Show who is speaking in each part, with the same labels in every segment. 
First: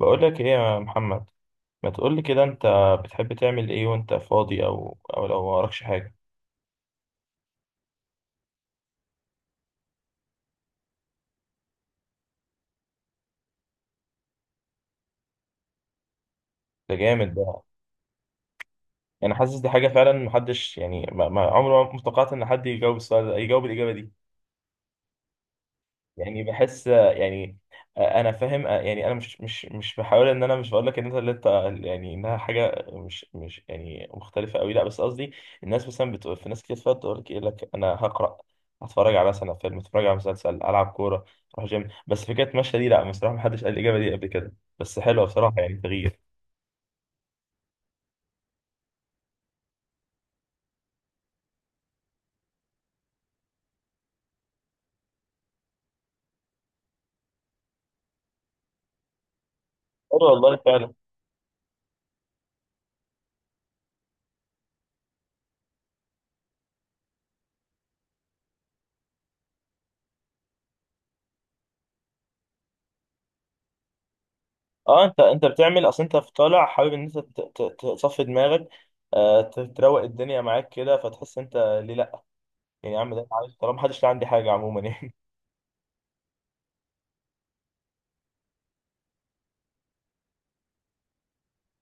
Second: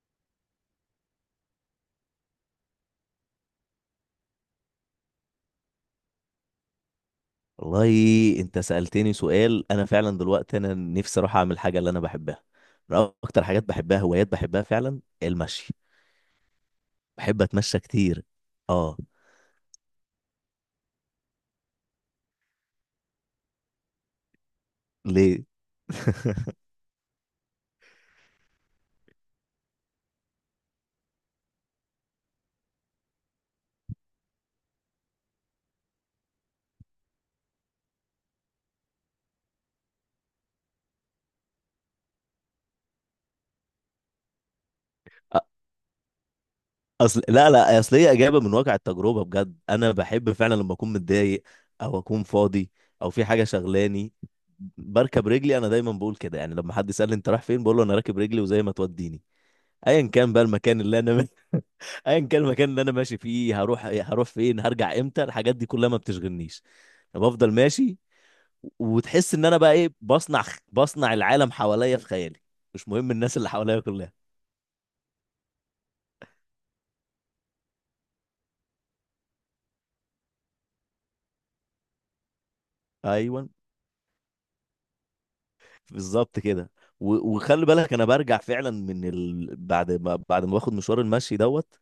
Speaker 1: بقول لك ايه يا محمد. ما تقول لي كده انت، بتحب تعمل ايه وانت فاضي او لو وراكش حاجه؟
Speaker 2: والله انت سألتني سؤال. انا فعلا دلوقتي انا نفسي اروح اعمل حاجة اللي انا بحبها. انا اكتر حاجات بحبها، هوايات بحبها فعلا، المشي.
Speaker 1: ده جامد
Speaker 2: بحب
Speaker 1: ده.
Speaker 2: اتمشى كتير. اه.
Speaker 1: انا حاسس دي حاجه فعلا محدش، يعني، عمره ما توقعت ان حد يجاوب السؤال ده يجاوب الاجابه دي.
Speaker 2: ليه؟
Speaker 1: يعني بحس يعني آه، انا فاهم آه، يعني انا مش بحاول، ان انا مش بقول لك ان انت اللي انت، يعني انها حاجه مش يعني مختلفه قوي، لا بس قصدي. الناس مثلا بتقول، في ناس كتير فات تقول لك ايه لك انا هقرا، هتفرج على مثلا فيلم، اتفرج على مسلسل، العب كوره، اروح جيم، بس فكره مشى دي لا بصراحه ما حدش قال الاجابه دي قبل كده، بس حلوه
Speaker 2: أ-
Speaker 1: بصراحه يعني تغيير.
Speaker 2: اصل لا لا اصل هي اجابة من واقع التجربة بجد. انا بحب فعلا لما اكون متضايق او اكون فاضي او في حاجة شغلاني بركب رجلي. انا دايما بقول كده، يعني لما حد يسألني انت رايح فين بقول له انا راكب رجلي وزي ما توديني. ايا
Speaker 1: حلو
Speaker 2: كان بقى
Speaker 1: والله
Speaker 2: المكان
Speaker 1: فعلا.
Speaker 2: اللي انا ايا كان المكان اللي انا ماشي فيه، هروح فين، هرجع امتى، الحاجات دي كلها ما بتشغلنيش. أنا بفضل ماشي وتحس ان انا بقى ايه، بصنع العالم حواليا في خيالي. مش مهم الناس اللي حواليا كلها.
Speaker 1: اه انت بتعمل، اصل انت في طالع حابب ان انت تصفي دماغك آه، تروق الدنيا معاك كده فتحس انت، ليه لا؟ يعني يا عم ده
Speaker 2: ايوه،
Speaker 1: عارف، طالما محدش لاقي عندي حاجه عموما يعني.
Speaker 2: بالظبط كده. وخلي بالك انا برجع فعلا بعد ما باخد مشوار المشي دوت.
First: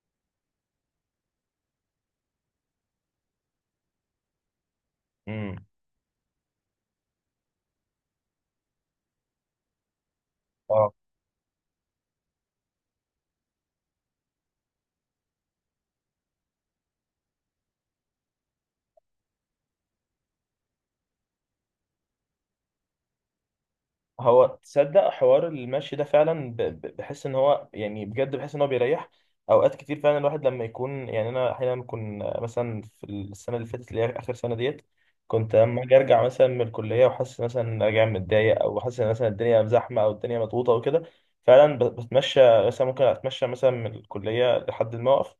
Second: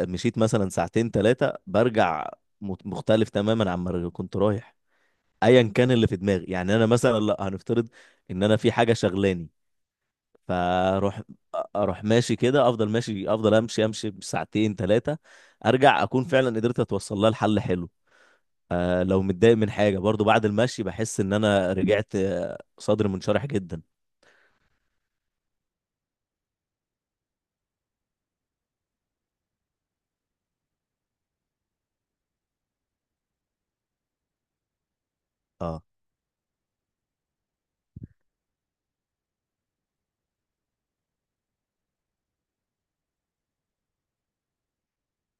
Speaker 2: مشيت مثلا ساعتين ثلاثه، برجع مختلف تماما عما كنت رايح.
Speaker 1: امم
Speaker 2: ايا كان اللي في دماغي. يعني انا مثلا، لا هنفترض ان انا في حاجه شغلاني،
Speaker 1: اه.
Speaker 2: فاروح اروح ماشي كده، افضل ماشي، افضل امشي ساعتين ثلاثه، ارجع اكون فعلا قدرت اتوصل لحل حلو. لو متضايق من حاجه برضو بعد المشي بحس ان انا رجعت، صدري منشرح جدا.
Speaker 1: هو تصدق حوار المشي ده فعلا بحس ان هو يعني بجد بحس ان هو بيريح. اوقات كتير فعلا الواحد لما يكون، يعني انا احيانا كنت مثلا في السنه اللي فاتت اللي هي اخر سنه ديت، كنت لما
Speaker 2: اه،
Speaker 1: اجي ارجع مثلا من الكليه وحاسس مثلا ان أنا راجع متضايق، او حاسس ان مثلا الدنيا زحمه او الدنيا مضغوطه وكده، فعلا بتمشى، مثلا ممكن اتمشى مثلا من الكليه لحد الموقف،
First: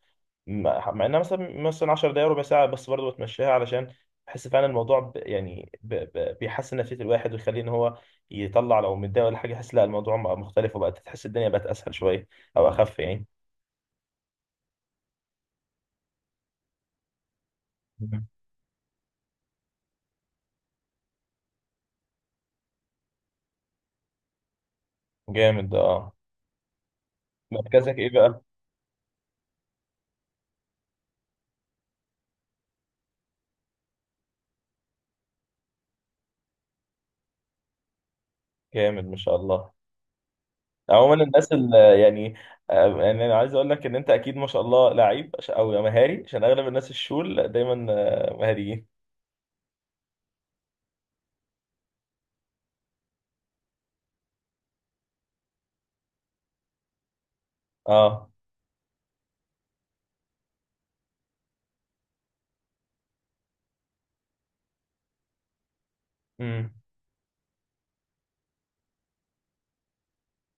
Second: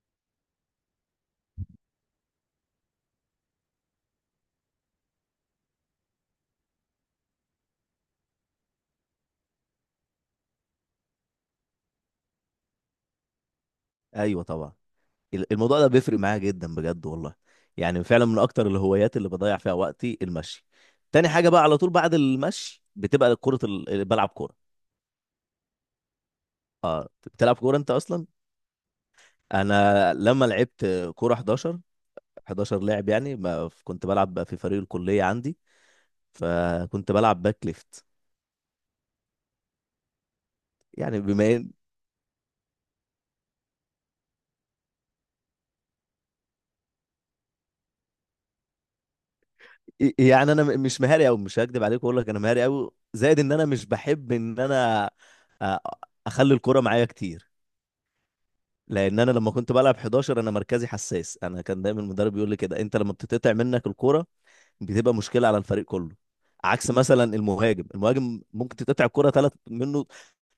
Speaker 1: مع انها مثلا مثلا 10 دقايق ربع ساعه، بس برضه بتمشيها علشان بحس فعلا الموضوع بيحسن نفسيه الواحد ويخليه ان هو يطلع لو متضايق ولا حاجه، يحس لا الموضوع بقى مختلف وبقت تحس الدنيا بقت اسهل شويه، او اخف يعني.
Speaker 2: ايوه طبعا. الموضوع ده بيفرق معايا جدا بجد والله. يعني فعلا
Speaker 1: مم.
Speaker 2: من اكتر الهوايات اللي بضيع فيها وقتي المشي. تاني حاجه بقى على طول بعد المشي بتبقى بلعب كوره.
Speaker 1: جامد اه.
Speaker 2: بتلعب كوره انت
Speaker 1: مركزك ايه
Speaker 2: اصلا؟
Speaker 1: بقى؟
Speaker 2: انا لما لعبت كوره 11، 11 لاعب. يعني ما ف- كنت بلعب بقى في فريق الكلية عندي، فكنت بلعب باك ليفت.
Speaker 1: جامد ما شاء الله.
Speaker 2: يعني
Speaker 1: عموما الناس
Speaker 2: بما ان
Speaker 1: اللي يعني آه، يعني انا عايز اقول لك ان انت اكيد ما شاء الله لعيب او مهاري، عشان اغلب الناس الشول دايما آه، مهاريين.
Speaker 2: يعني انا مش مهاري قوي. مش هكدب عليك واقول لك انا مهاري قوي، زائد ان انا مش بحب ان انا أ- اخلي الكرة معايا كتير.
Speaker 1: اه.
Speaker 2: لان انا لما كنت بلعب 11 انا مركزي حساس. انا كان دايما المدرب يقول لي كده، انت لما بتتقطع منك الكرة بتبقى مشكله على الفريق كله.
Speaker 1: امم.
Speaker 2: عكس مثلا المهاجم ممكن تتقطع الكره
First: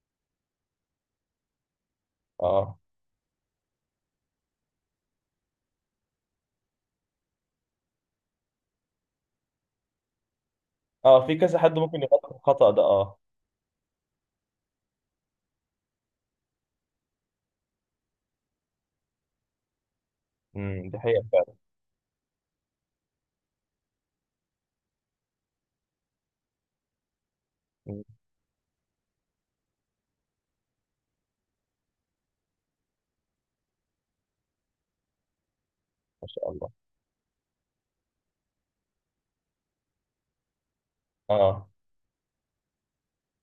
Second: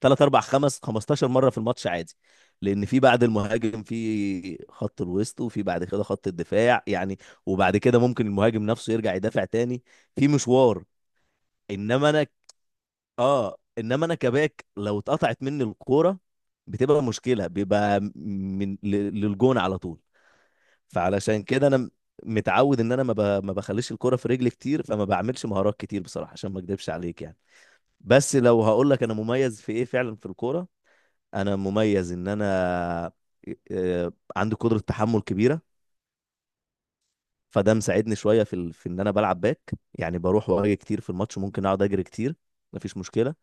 Speaker 2: ثلاث، اربع، خمس، 15 مره في الماتش عادي.
Speaker 1: اه.
Speaker 2: لان في بعد المهاجم في خط الوسط، وفي بعد كده خط الدفاع، يعني، وبعد كده ممكن المهاجم نفسه يرجع يدافع تاني. في مشوار.
Speaker 1: اه في كذا حد ممكن
Speaker 2: انما
Speaker 1: يغلط
Speaker 2: انا،
Speaker 1: الخطأ ده اه.
Speaker 2: اه انما انا كباك، لو اتقطعت مني الكوره بتبقى مشكله، بيبقى للجون على طول.
Speaker 1: دي حقيقة
Speaker 2: فعلشان
Speaker 1: فعلا.
Speaker 2: كده انا متعود ان انا ما بخليش الكرة في رجلي كتير، فما بعملش مهارات كتير بصراحة، عشان ما اكدبش عليك يعني.
Speaker 1: مم.
Speaker 2: بس لو هقول لك انا مميز في ايه فعلا في الكورة، انا مميز ان انا عندي قدرة تحمل كبيرة.
Speaker 1: ما شاء الله.
Speaker 2: فده مساعدني شوية في ان انا بلعب باك. يعني بروح واجي كتير في الماتش، ممكن
Speaker 1: اه.
Speaker 2: اقعد اجري كتير، مفيش مشكلة.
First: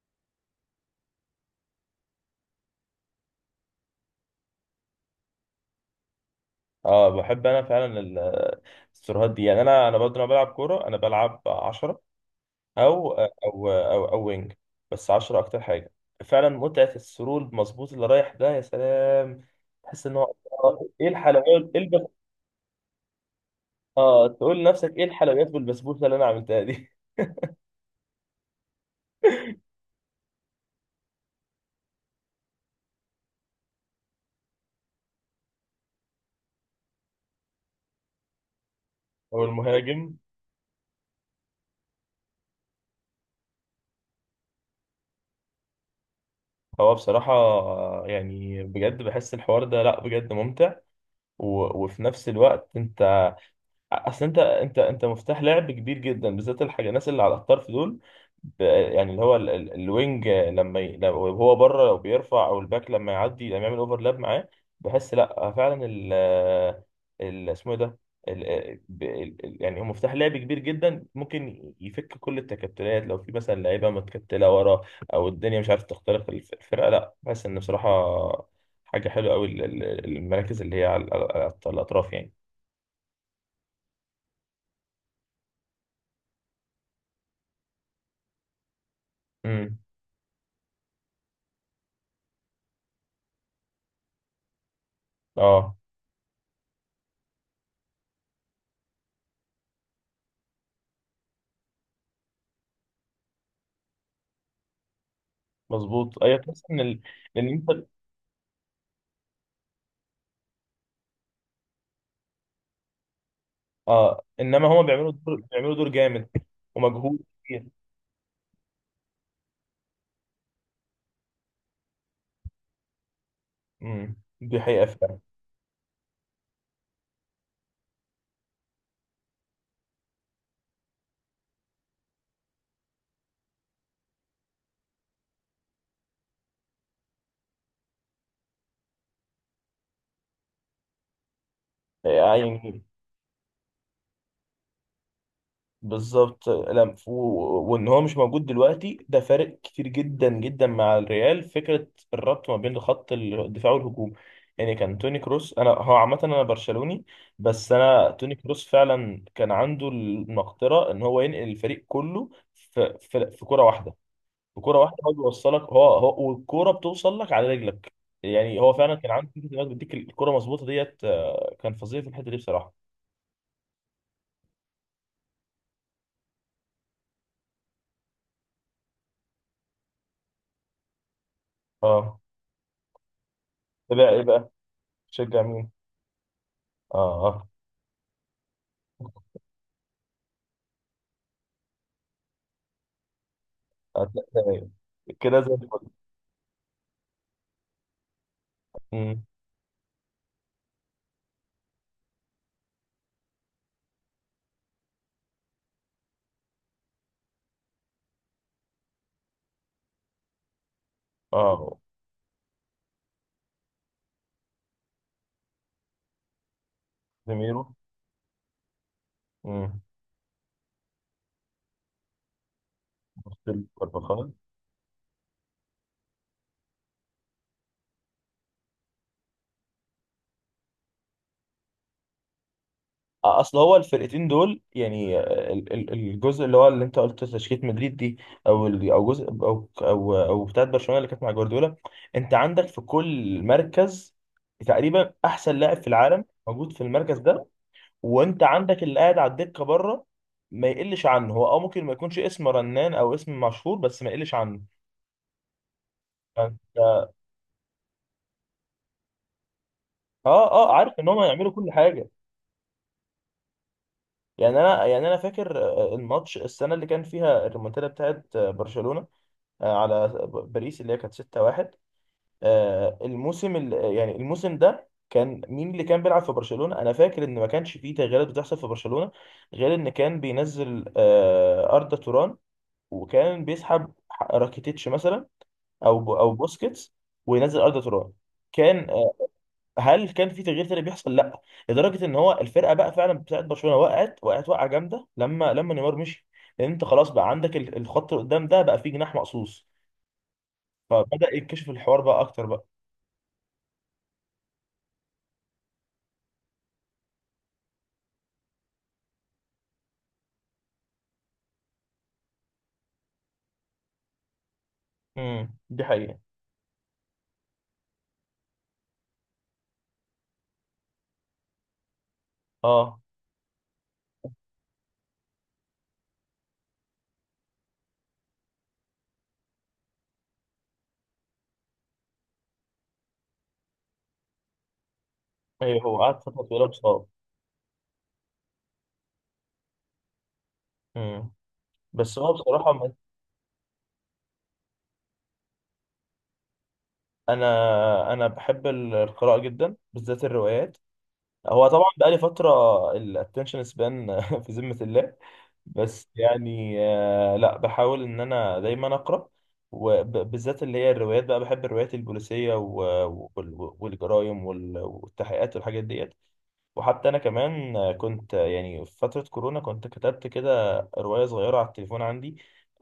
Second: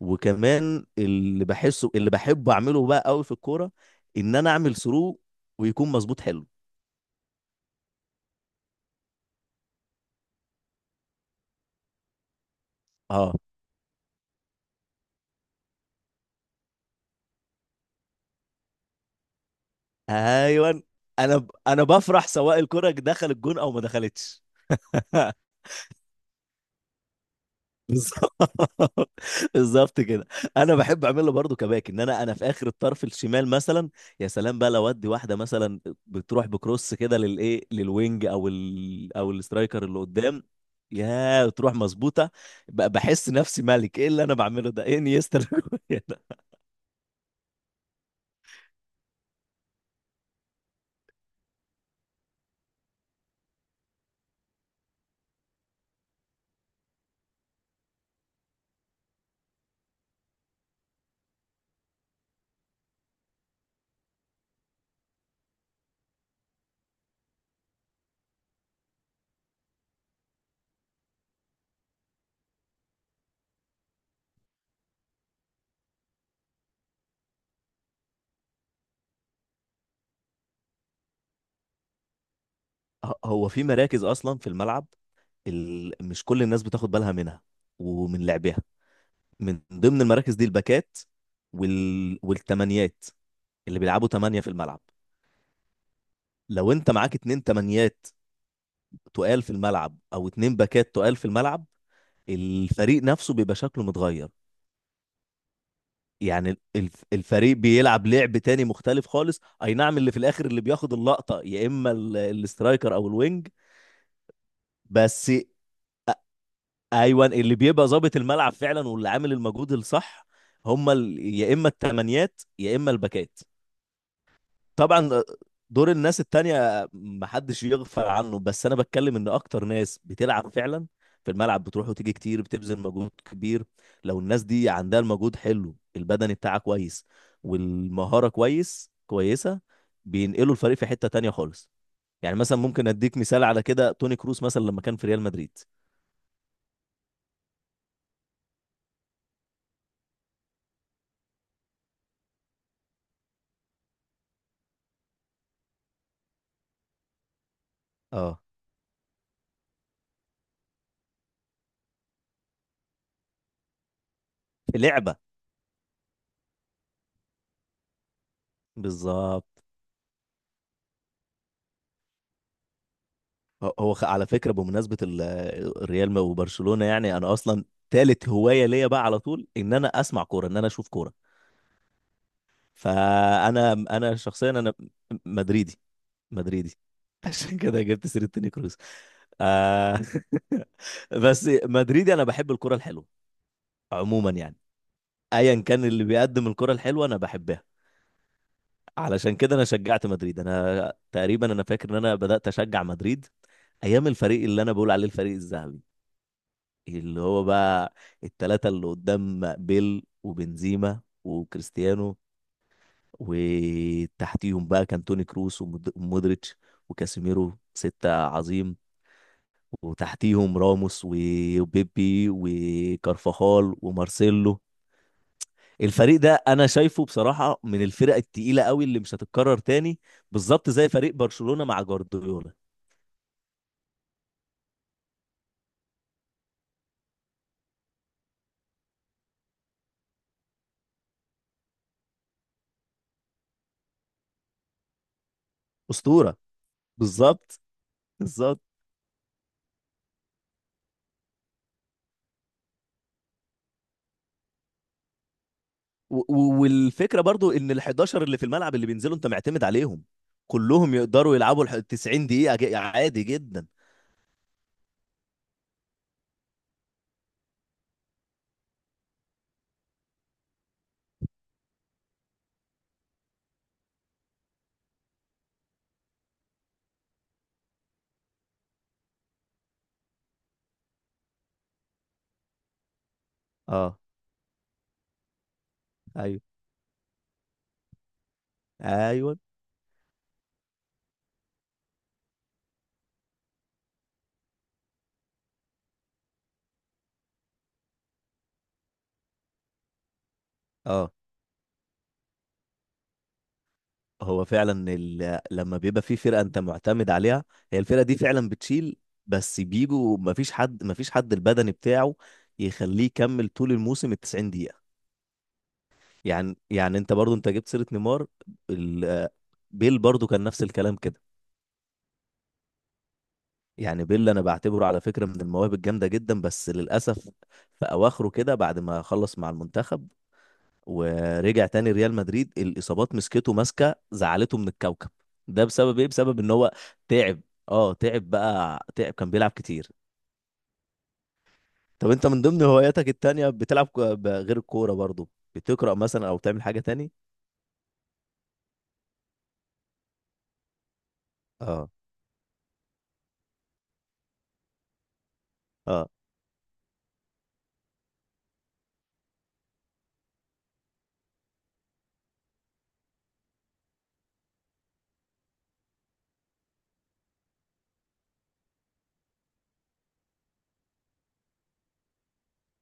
Speaker 2: وكمان اللي بحسه، اللي بحب اعمله بقى قوي في الكورة، ان انا اعمل ثرو ويكون مظبوط حلو.
Speaker 1: اه بحب انا فعلا السيرفرات دي، يعني انا برضه لما بلعب كوره انا بلعب 10، او
Speaker 2: اه،
Speaker 1: او او او وينج، بس 10 اكتر حاجه. فعلا متعه السرول مظبوط اللي رايح ده يا سلام، تحس ان هو
Speaker 2: ايوه.
Speaker 1: آه، ايه الحلويات ايه
Speaker 2: انا
Speaker 1: الب...
Speaker 2: بفرح سواء الكرة دخل الجون او ما
Speaker 1: اه
Speaker 2: دخلتش.
Speaker 1: تقول لنفسك ايه الحلويات والبسبوسه اللي انا عملتها دي.
Speaker 2: بالظبط. بالظبط كده. انا بحب اعملها برضو كباك، ان انا، انا في اخر الطرف الشمال مثلا. يا سلام بقى لو ادي واحده مثلا بتروح بكروس كده للايه، للوينج او
Speaker 1: هو
Speaker 2: الاسترايكر اللي
Speaker 1: المهاجم.
Speaker 2: قدام، يا تروح مظبوطه. بحس نفسي ملك. ايه اللي انا بعمله ده، ايه، انيستا ده.
Speaker 1: هو بصراحة آه، يعني بجد بحس الحوار ده لا بجد ممتع. و... وفي نفس الوقت انت، اصل انت مفتاح لعب كبير جدا، بالذات الحاجه الناس اللي على الطرف دول، يعني اللي هو الوينج لما ي... لو هو بره لو بيرفع، او الباك لما يعدي لما يعمل اوفرلاب معاه، بحس لا فعلا ال، ال اسمه إيه ده، ال... يعني هو مفتاح لعب كبير جدا، ممكن يفك كل التكتلات لو في مثلا لعيبه متكتله ورا، او الدنيا مش عارف تخترق الفرقه، لا بحس ان بصراحه حاجه حلوه قوي، المراكز اللي هي على الاطراف يعني.
Speaker 2: هو في مراكز اصلا في الملعب مش كل الناس بتاخد بالها منها ومن لعبها. من
Speaker 1: امم.
Speaker 2: ضمن المراكز دي الباكات، والتمانيات اللي بيلعبوا تمانية في الملعب.
Speaker 1: اه.
Speaker 2: لو انت معاك اتنين تمانيات تقال في الملعب، او اتنين باكات تقال في الملعب، الفريق نفسه بيبقى شكله متغير.
Speaker 1: مظبوط ايوه
Speaker 2: يعني
Speaker 1: تحس ان ال... ان
Speaker 2: الفريق
Speaker 1: انت،
Speaker 2: بيلعب لعب تاني مختلف خالص، اي نعم، اللي في الاخر اللي بياخد اللقطة يا اما الاسترايكر او الوينج،
Speaker 1: اه انما هما بيعملوا
Speaker 2: بس
Speaker 1: دور... بيعملوا دور جامد ومجهود
Speaker 2: ايوه اللي
Speaker 1: كبير.
Speaker 2: بيبقى ظابط الملعب فعلا واللي عامل المجهود الصح هما يا اما التمانيات يا اما الباكات.
Speaker 1: دي حقيقه
Speaker 2: طبعا
Speaker 1: فعلا.
Speaker 2: دور الناس التانية محدش يغفل عنه، بس انا بتكلم ان اكتر ناس بتلعب فعلا في الملعب بتروح وتيجي كتير، بتبذل مجهود كبير. لو الناس دي عندها المجهود حلو، البدني بتاعها كويس والمهارة كويس كويسة، بينقلوا الفريق في حتة تانية خالص. يعني مثلا
Speaker 1: يعني
Speaker 2: ممكن اديك مثال على كده، توني كروس مثلا لما كان في ريال مدريد.
Speaker 1: بالظبط لم و... وان هو مش موجود دلوقتي ده فارق كتير جدا جدا مع الريال، فكره الربط ما بين خط الدفاع والهجوم، يعني كان توني كروس، انا هو عامه انا برشلوني، بس انا توني
Speaker 2: اه،
Speaker 1: كروس فعلا كان عنده المقدره ان هو ينقل الفريق كله في كره واحده،
Speaker 2: في
Speaker 1: بكرة واحدة هو
Speaker 2: لعبة.
Speaker 1: بيوصلك، هو والكورة بتوصل لك على رجلك. يعني هو فعلا كان عنده فكرة إنه
Speaker 2: بالظبط.
Speaker 1: بيديك الكورة مظبوطة ديت آه، كان فظيع في الحتة دي بصراحة.
Speaker 2: على فكرة، بمناسبة الريال وبرشلونة، يعني أنا أصلا تالت هواية ليا بقى على طول إن أنا أسمع كورة، إن أنا أشوف كورة.
Speaker 1: اه.
Speaker 2: فأنا
Speaker 1: ايه بقى
Speaker 2: أنا
Speaker 1: ايه بقى،
Speaker 2: شخصيا أنا
Speaker 1: تشجع مين؟
Speaker 2: مدريدي. مدريدي.
Speaker 1: اه اه.
Speaker 2: عشان كده جبت سيرة توني كروس. آه. بس مدريدي، أنا بحب الكورة الحلوة عموما يعني.
Speaker 1: هتلاقي- كده زي
Speaker 2: أيا كان
Speaker 1: الفل.
Speaker 2: اللي بيقدم الكورة الحلوة أنا بحبها.
Speaker 1: مم.
Speaker 2: علشان كده أنا شجعت مدريد. أنا تقريبا، أنا فاكر إن أنا بدأت أشجع مدريد أيام الفريق اللي أنا بقول عليه الفريق الذهبي، اللي هو بقى التلاتة اللي قدام، بيل وبنزيما
Speaker 1: اه.
Speaker 2: وكريستيانو، وتحتيهم بقى كان توني كروس ومودريتش وكاسيميرو،
Speaker 1: زميرو.
Speaker 2: ستة عظيم.
Speaker 1: مم.
Speaker 2: وتحتيهم راموس وبيبي
Speaker 1: مختلف
Speaker 2: وكارفاخال
Speaker 1: كارفاخال.
Speaker 2: ومارسيلو. الفريق ده انا شايفه بصراحة من الفرق التقيلة قوي اللي مش هتتكرر تاني، بالظبط زي فريق برشلونة مع جوارديولا.
Speaker 1: اصل هو الفرقتين دول يعني آه، الجزء اللي هو اللي انت قلت تشكيله مدريد دي، او ال- او جزء او او او بتاعت برشلونه اللي كانت مع جوارديولا، انت عندك في كل مركز تقريبا احسن لاعب في العالم
Speaker 2: أسطورة.
Speaker 1: موجود في المركز ده،
Speaker 2: بالظبط.
Speaker 1: وانت
Speaker 2: بالظبط.
Speaker 1: عندك اللي قاعد على الدكه بره ما يقلش عنه، هو اه ممكن ما يكونش اسم رنان او اسم مشهور، بس ما يقلش عنه، فانت
Speaker 2: والفكره برضو ان ال 11 اللي في الملعب اللي بينزلوا انت معتمد عليهم،
Speaker 1: اه اه عارف
Speaker 2: كلهم
Speaker 1: ان هم
Speaker 2: يقدروا
Speaker 1: يعملوا
Speaker 2: يلعبوا ال
Speaker 1: كل حاجه.
Speaker 2: 90 دقيقه عادي جدا.
Speaker 1: يعني انا يعني انا فاكر آه، الماتش السنه اللي كان فيها الريمونتادا بتاعت آه، برشلونه آه، على باريس اللي هي كانت 6-1، آه، الموسم ال- يعني الموسم ده كان مين اللي كان بيلعب في برشلونة، انا فاكر ان ما كانش فيه تغييرات بتحصل في برشلونة غير ان كان بينزل آه، أردا توران، وكان بيسحب
Speaker 2: اه،
Speaker 1: راكيتيتش مثلا، او
Speaker 2: ايوه،
Speaker 1: بوسكيتس، وينزل أردا توران، كان آه،
Speaker 2: ايوه.
Speaker 1: هل كان في تغيير تاني بيحصل؟ لا. لدرجة ان هو الفرقة بقى فعلا بتاعت برشلونة وقعت وقعة جامدة لما نيمار مشي، لان انت خلاص بقى عندك الخط اللي قدام ده بقى فيه جناح مقصوص،
Speaker 2: اه،
Speaker 1: فبدأ يكتشف الحوار بقى أكتر بقى.
Speaker 2: هو فعلا لما بيبقى في فرقه انت معتمد عليها، هي الفرقه دي فعلا بتشيل. بس بيجوا مفيش حد البدني بتاعه يخليه يكمل طول الموسم ال 90 دقيقه.
Speaker 1: دي حقيقة.
Speaker 2: يعني انت برضو انت جبت سيره نيمار. ال... بيل برضو كان نفس الكلام كده.
Speaker 1: اه.
Speaker 2: يعني بيل انا بعتبره على فكره من المواهب الجامده جدا، بس للاسف في اواخره كده بعد ما خلص مع المنتخب ورجع تاني ريال مدريد الاصابات مسكته، ماسكه زعلته من الكوكب ده،
Speaker 1: أيوه هو
Speaker 2: بسبب ايه؟
Speaker 1: قعد
Speaker 2: بسبب
Speaker 1: فترة
Speaker 2: ان
Speaker 1: طويلة
Speaker 2: هو
Speaker 1: مصاب.
Speaker 2: تعب. اه، تعب بقى، تعب كان بيلعب كتير.
Speaker 1: امم.
Speaker 2: طب
Speaker 1: بس
Speaker 2: انت
Speaker 1: هو
Speaker 2: من ضمن
Speaker 1: بصراحة
Speaker 2: هواياتك التانية بتلعب غير الكوره برضو؟ بتقرا مثلا او تعمل حاجه تاني؟
Speaker 1: أنا بحب القراءة جدا بالذات الروايات، هو طبعا
Speaker 2: اه.
Speaker 1: بقالي فترة، الاتنشن سبان في ذمة الله، بس
Speaker 2: اه.
Speaker 1: يعني آه، لا بحاول ان انا دايما اقرا، وبالذات اللي هي الروايات بقى، بحب الروايات البوليسيه والجرايم والتحقيقات والحاجات ديت، وحتى انا كمان كنت يعني في فتره كورونا كنت كتبت كده روايه صغيره على التليفون عندي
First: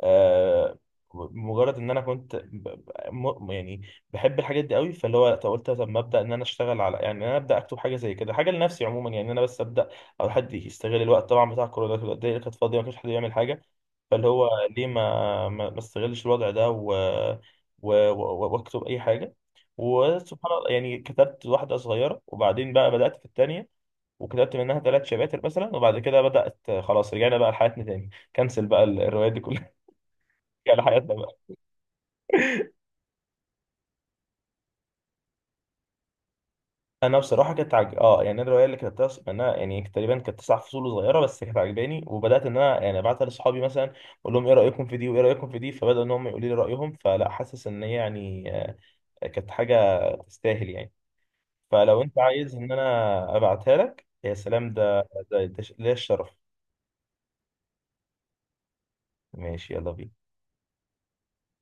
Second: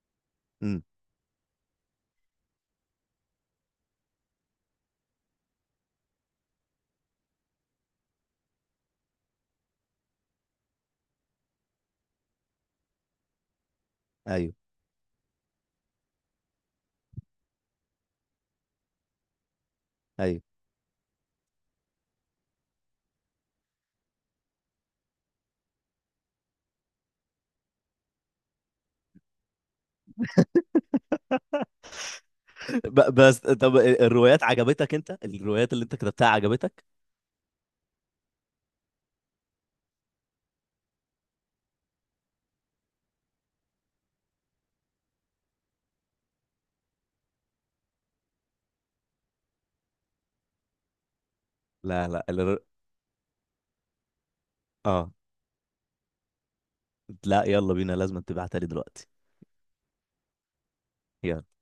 Speaker 1: آه،
Speaker 2: امم.
Speaker 1: مجرد ان انا كنت م- يعني بحب الحاجات دي قوي، فاللي هو طب قلت طب ما ابدا، ان انا اشتغل على، يعني إن انا ابدا اكتب حاجه زي كده، حاجه لنفسي عموما، يعني إن انا بس ابدا، او حد يستغل الوقت طبعا بتاع كورونا كده الدنيا كانت فاضيه ما كانش حد يعمل حاجه، فاللي هو
Speaker 2: ايوه.
Speaker 1: ليه ما استغلش الوضع ده واكتب اي حاجه.
Speaker 2: ايوه.
Speaker 1: وسبحان الله يعني كتبت واحده صغيره، وبعدين بقى بدات في الثانيه، وكتبت منها ثلاث شباتر مثلا، وبعد كده بدأت، خلاص رجعنا بقى لحياتنا تاني، كنسل بقى الروايات دي كلها. رجعنا لحياتنا بقى.
Speaker 2: بس طب الروايات عجبتك؟ انت الروايات اللي انت كتبتها عجبتك؟
Speaker 1: انا بصراحه كنت عج... اه يعني الروايه اللي كتبتها منها يعني تقريبا كانت تسع فصول صغيره، بس كانت عجباني، وبدات ان انا يعني ابعتها لاصحابي مثلا، اقول لهم ايه رايكم في دي وايه رايكم في دي، فبداوا ان هم يقولوا لي رايهم، فلا حاسس ان هي يعني آه، كانت حاجه تستاهل يعني، فلو
Speaker 2: لا،
Speaker 1: انت
Speaker 2: لا.
Speaker 1: عايز ان انا ابعتها لك يا سلام، ده
Speaker 2: اه،
Speaker 1: ده الشرف.
Speaker 2: لا، يلا بينا، لازم تبعتها لي دلوقتي.
Speaker 1: ماشي يلا بينا.
Speaker 2: يلا.